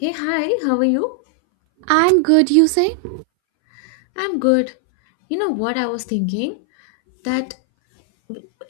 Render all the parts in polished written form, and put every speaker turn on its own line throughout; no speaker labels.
Hey, hi, how are you?
I'm good, you say?
I'm good. You know what I was thinking? That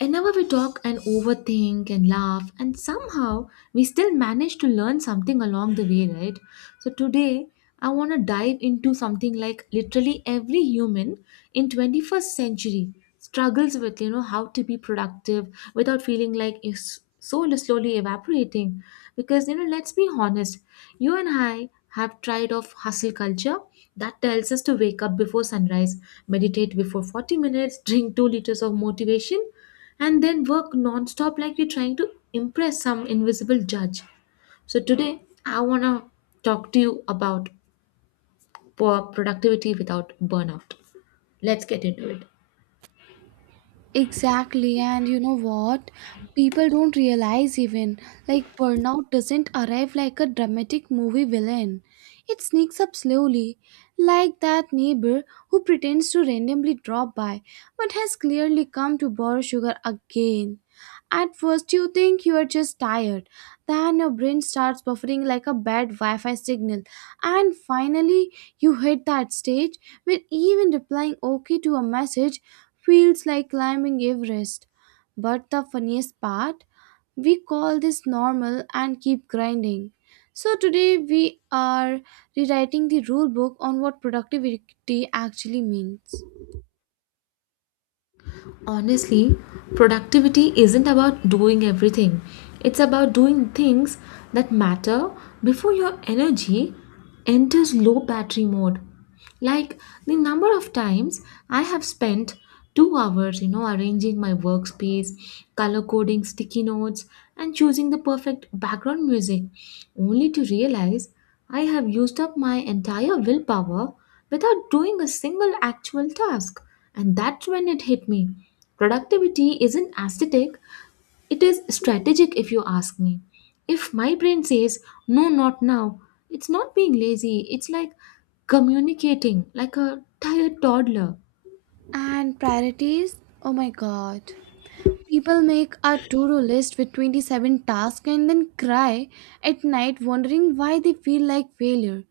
Whenever we talk and overthink and laugh, and somehow we still manage to learn something along the way, right? So, today I want to dive into something like literally every human in 21st century struggles with, you know, how to be productive without feeling like his soul slowly evaporating. Because, you know, let's be honest, you and I have tried of hustle culture that tells us to wake up before sunrise, meditate before 40 minutes, drink 2 liters of motivation, and then work non-stop like we're trying to impress some invisible judge. So today I want to talk to you about productivity without burnout. Let's get into it.
Exactly. And you know what? People don't realize even. Like, burnout doesn't arrive like a dramatic movie villain. It sneaks up slowly, like that neighbor who pretends to randomly drop by but has clearly come to borrow sugar again. At first, you think you are just tired, then your brain starts buffering like a bad Wi Fi signal, and finally, you hit that stage where even replying okay to a message feels like climbing Everest. But the funniest part, we call this normal and keep grinding. So today we are rewriting the rule book on what productivity actually means.
Honestly, productivity isn't about doing everything, it's about doing things that matter before your energy enters low battery mode. Like the number of times I have spent 2 hours, you know, arranging my workspace, color coding sticky notes, and choosing the perfect background music, only to realize I have used up my entire willpower without doing a single actual task. And that's when it hit me. Productivity isn't aesthetic, it is strategic, if you ask me. If my brain says, no, not now, it's not being lazy, it's like communicating like a tired toddler.
And priorities? Oh my god. People make a to do list with 27 tasks and then cry at night wondering why they feel like failure.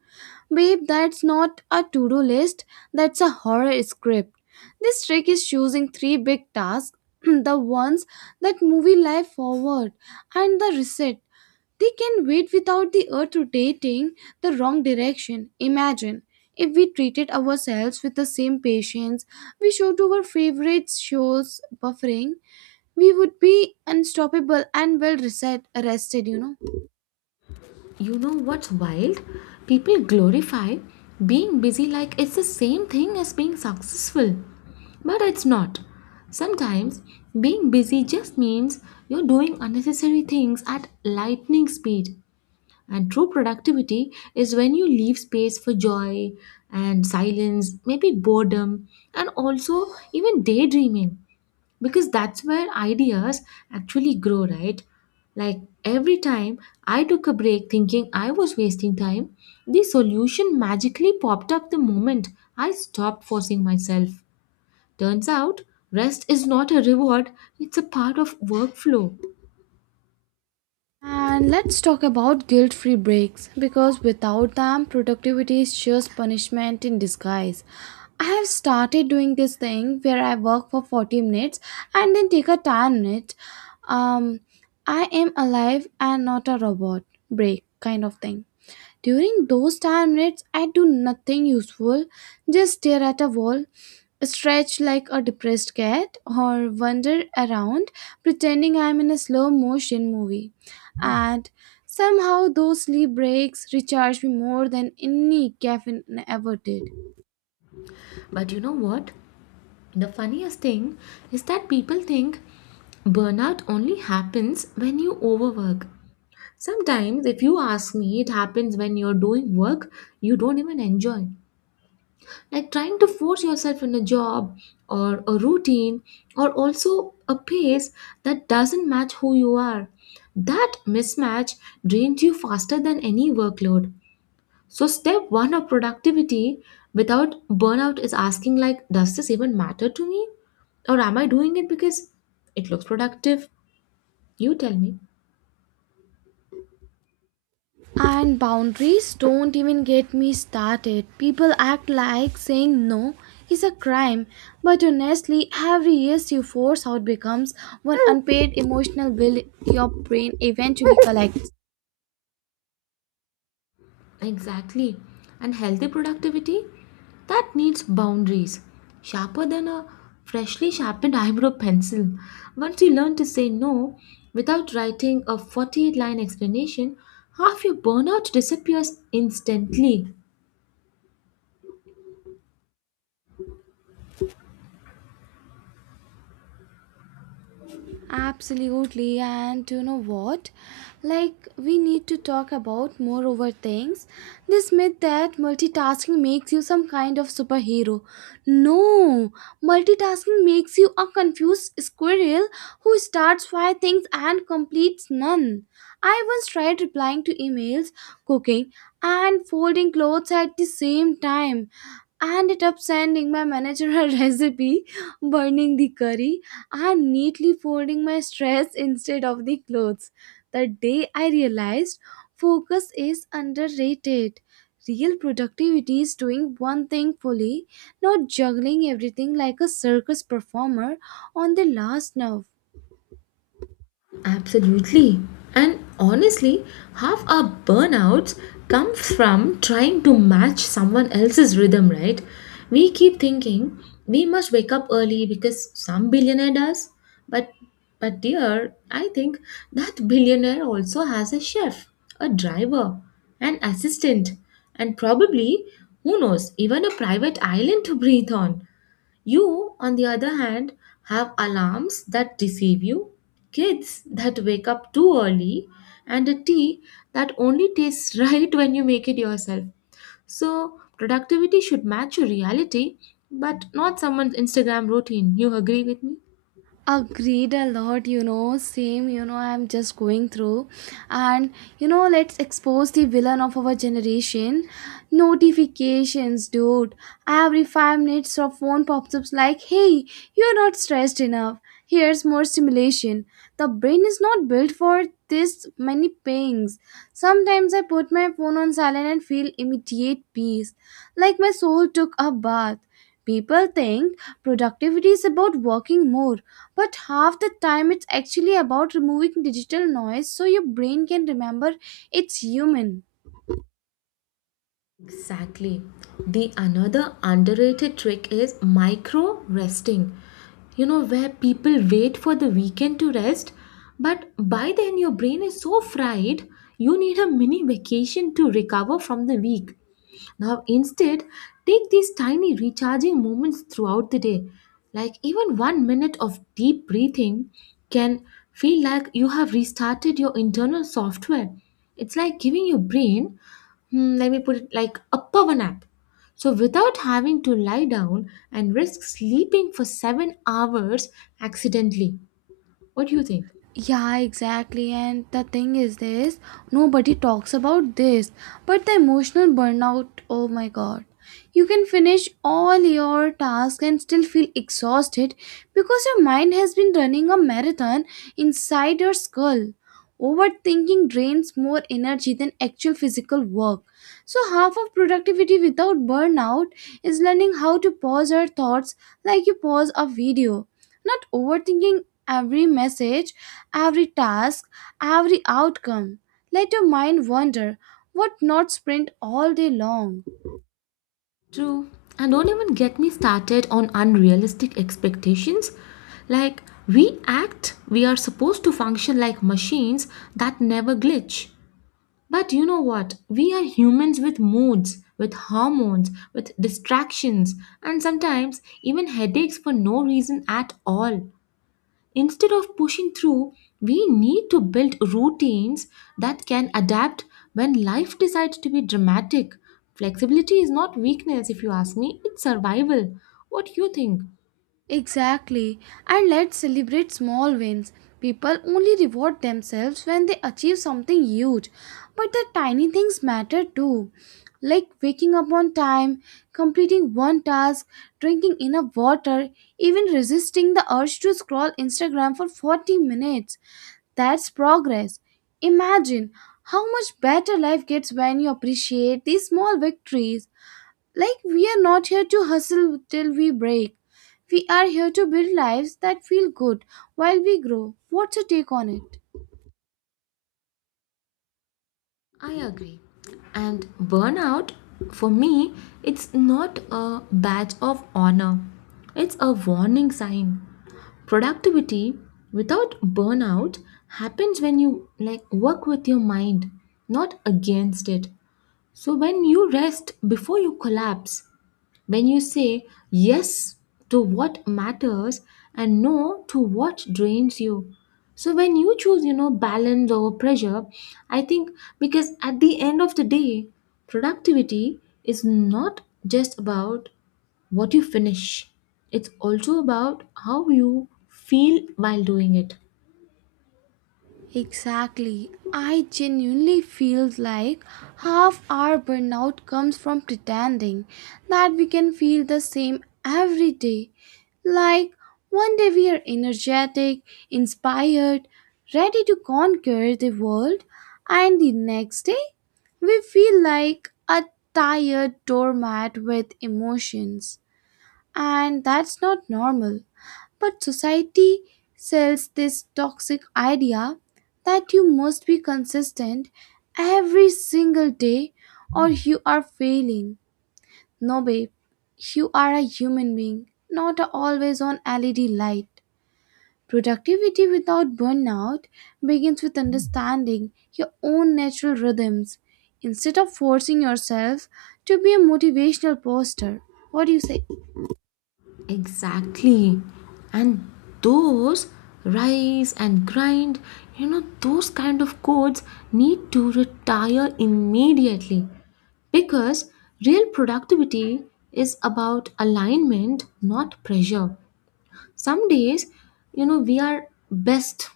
Babe, that's not a to do list, that's a horror script. This trick is choosing three big tasks the ones that move life forward, and the reset. They can wait without the earth rotating the wrong direction. Imagine if we treated ourselves with the same patience we show to our favorite shows buffering. We would be unstoppable and well reset, rested, you know.
You know what's wild? People glorify being busy like it's the same thing as being successful. But it's not. Sometimes being busy just means you're doing unnecessary things at lightning speed. And true productivity is when you leave space for joy and silence, maybe boredom, and also even daydreaming, because that's where ideas actually grow, right? Like every time I took a break thinking I was wasting time, the solution magically popped up the moment I stopped forcing myself. Turns out, rest is not a reward, it's a part of workflow.
And let's talk about guilt free breaks because without them, productivity is just punishment in disguise. I have started doing this thing where I work for 40 minutes and then take a 10 minute. Um, I am alive and not a robot break kind of thing. During those time minutes, I do nothing useful, just stare at a wall, stretch like a depressed cat, or wander around pretending I'm in a slow motion movie. And somehow, those sleep breaks recharge me more than any caffeine ever did.
But you know what? The funniest thing is that people think burnout only happens when you overwork. Sometimes, if you ask me, it happens when you're doing work you don't even enjoy. Like trying to force yourself in a job or a routine or also a pace that doesn't match who you are. That mismatch drains you faster than any workload. So step one of productivity without burnout is asking like, does this even matter to me? Or am I doing it because it looks productive? You tell me.
And boundaries, don't even get me started. People act like saying no is a crime, but honestly, every yes you force out becomes one unpaid emotional bill your brain eventually collects.
Exactly. And healthy productivity, that needs boundaries. Sharper than a freshly sharpened eyebrow pencil. Once you learn to say no without writing a 48 line explanation, half your burnout disappears instantly.
Absolutely, and you know what? Like, we need to talk about more over things. This myth that multitasking makes you some kind of superhero. No, multitasking makes you a confused squirrel who starts five things and completes none. I once tried replying to emails, cooking, and folding clothes at the same time and it up sending my manager a recipe, burning the curry, and neatly folding my stress instead of the clothes. The day I realized focus is underrated. Real productivity is doing one thing fully, not juggling everything like a circus performer on the last nerve.
Absolutely. And honestly, half our burnouts come from trying to match someone else's rhythm, right? We keep thinking we must wake up early because some billionaire does. But but dear, I think that billionaire also has a chef, a driver, an assistant, and probably, who knows, even a private island to breathe on. You, on the other hand, have alarms that deceive you, kids that wake up too early, and a tea that only tastes right when you make it yourself. So, productivity should match your reality, but not someone's Instagram routine. You agree with me?
Agreed a lot, you know. Same, you know, I'm just going through. And you know, let's expose the villain of our generation, notifications, dude. Every 5 minutes your phone pops up like, hey, you're not stressed enough, here's more stimulation. The brain is not built for this many pings. Sometimes I put my phone on silent and feel immediate peace, like my soul took a bath. People think productivity is about working more, but half the time it's actually about removing digital noise so your brain can remember it's human.
Exactly. The another underrated trick is micro resting. You know, where people wait for the weekend to rest, but by then your brain is so fried, you need a mini vacation to recover from the week. Now, instead, take these tiny recharging moments throughout the day. Like even 1 minute of deep breathing can feel like you have restarted your internal software. It's like giving your brain, hmm, let me put it like a power nap. So, without having to lie down and risk sleeping for 7 hours accidentally. What do you think?
Yeah, exactly. And the thing is this, nobody talks about this. But the emotional burnout, oh my god. You can finish all your tasks and still feel exhausted because your mind has been running a marathon inside your skull. Overthinking drains more energy than actual physical work. So, half of productivity without burnout is learning how to pause our thoughts like you pause a video, not overthinking every message, every task, every outcome. Let your mind wander, what not sprint all day long.
True. And don't even get me started on unrealistic expectations. Like, we act, we are supposed to function like machines that never glitch. But you know what? We are humans with moods, with hormones, with distractions, and sometimes even headaches for no reason at all. Instead of pushing through, we need to build routines that can adapt when life decides to be dramatic. Flexibility is not weakness, if you ask me, it's survival. What you think?
Exactly. And let's celebrate small wins. People only reward themselves when they achieve something huge. But the tiny things matter too. Like waking up on time, completing one task, drinking enough water, even resisting the urge to scroll Instagram for 40 minutes. That's progress. Imagine how much better life gets when you appreciate these small victories. Like, we are not here to hustle till we break. We are here to build lives that feel good while we grow. What's your take on it?
I agree. And burnout, for me, it's not a badge of honor, it's a warning sign. Productivity without burnout happens when you like work with your mind, not against it. So, when you rest before you collapse, when you say yes to what matters and no to what drains you. So, when you choose, you know, balance over pressure, I think, because at the end of the day, productivity is not just about what you finish, it's also about how you feel while doing it.
Exactly. I genuinely feel like half our burnout comes from pretending that we can feel the same every day. Like one day we are energetic, inspired, ready to conquer the world, and the next day we feel like a tired doormat with emotions. And that's not normal. But society sells this toxic idea that you must be consistent every single day or you are failing. No, babe, you are a human being, not a always on LED light. Productivity without burnout begins with understanding your own natural rhythms instead of forcing yourself to be a motivational poster. What do you say?
Exactly. And those rise and grind, you know, those kind of codes need to retire immediately because real productivity is about alignment, not pressure. Some days, you know, we are best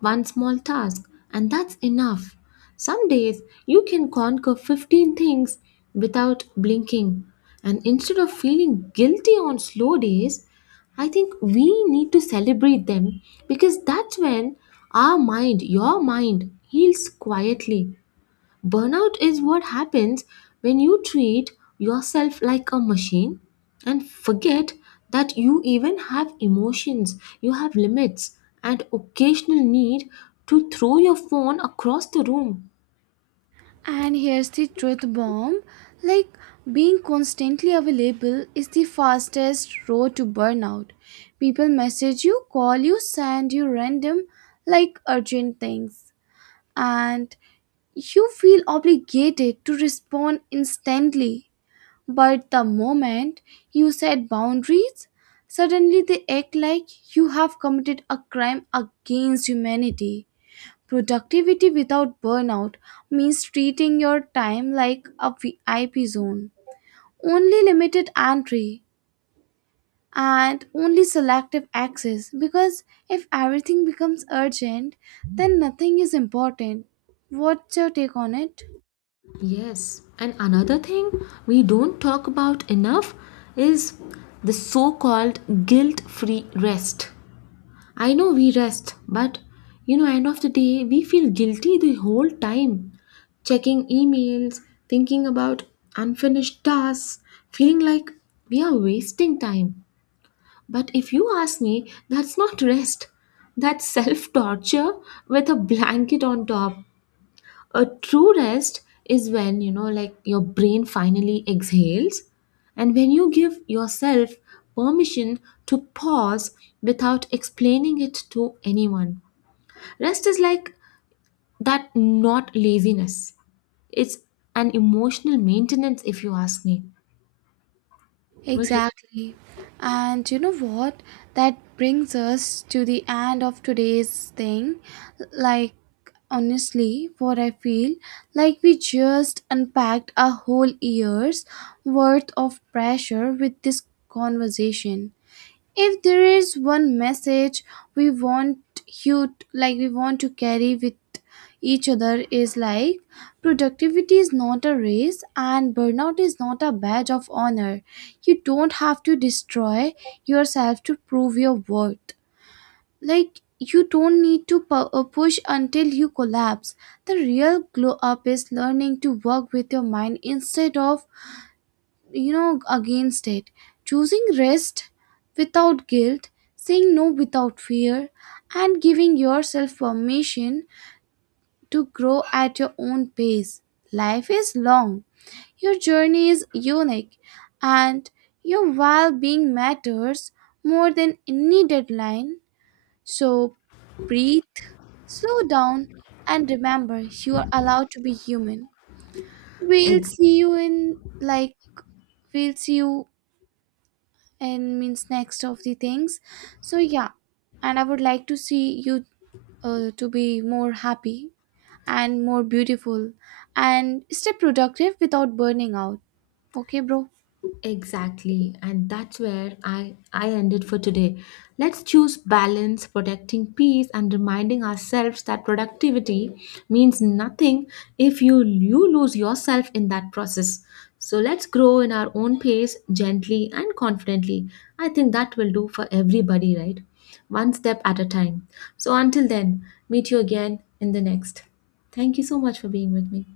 one small task, and that's enough. Some days you can conquer 15 things without blinking. And instead of feeling guilty on slow days, I think we need to celebrate them because that's when our mind, your mind, heals quietly. Burnout is what happens when you treat yourself like a machine and forget that you even have emotions, you have limits, and occasional need to throw your phone across the room.
And here's the truth bomb, like, being constantly available is the fastest road to burnout. People message you, call you, send you random, like urgent things, and you feel obligated to respond instantly. But the moment you set boundaries, suddenly they act like you have committed a crime against humanity. Productivity without burnout means treating your time like a VIP zone. Only limited entry and only selective access, because if everything becomes urgent, then nothing is important. What's your take on it?
Yes, and another thing we don't talk about enough is the so called guilt free rest. I know we rest, but you know, end of the day, we feel guilty the whole time. Checking emails, thinking about unfinished tasks, feeling like we are wasting time. But if you ask me, that's not rest. That's self torture with a blanket on top. A true rest is when, you know, like your brain finally exhales and when you give yourself permission to pause without explaining it to anyone. Rest is like that, not laziness. It's an emotional maintenance, if you ask me. Right?
Exactly. And you know what? That brings us to the end of today's thing. Like, honestly, what I feel like we just unpacked a whole year's worth of pressure with this conversation. If there is one message we want like we want to carry with each other, is like productivity is not a race and burnout is not a badge of honor. You don't have to destroy yourself to prove your worth. Like, you don't need to push until you collapse. The real glow up is learning to work with your mind instead of, you know, against it. Choosing rest without guilt, saying no without fear, and giving yourself permission to grow at your own pace. Life is long, your journey is unique, and your well-being matters more than any deadline. So breathe, slow down, and remember you are allowed to be human. we'll see you in like we'll see you and means next of the things. So yeah, and I would like to see you, to be more happy and more beautiful and stay productive without burning out. Okay, bro.
Exactly, and that's where I ended for today. Let's choose balance, protecting peace, and reminding ourselves that productivity means nothing if you lose yourself in that process. So let's grow in our own pace, gently and confidently. I think that will do for everybody, right? One step at a time. So until then, meet you again in the next. Thank you so much for being with me.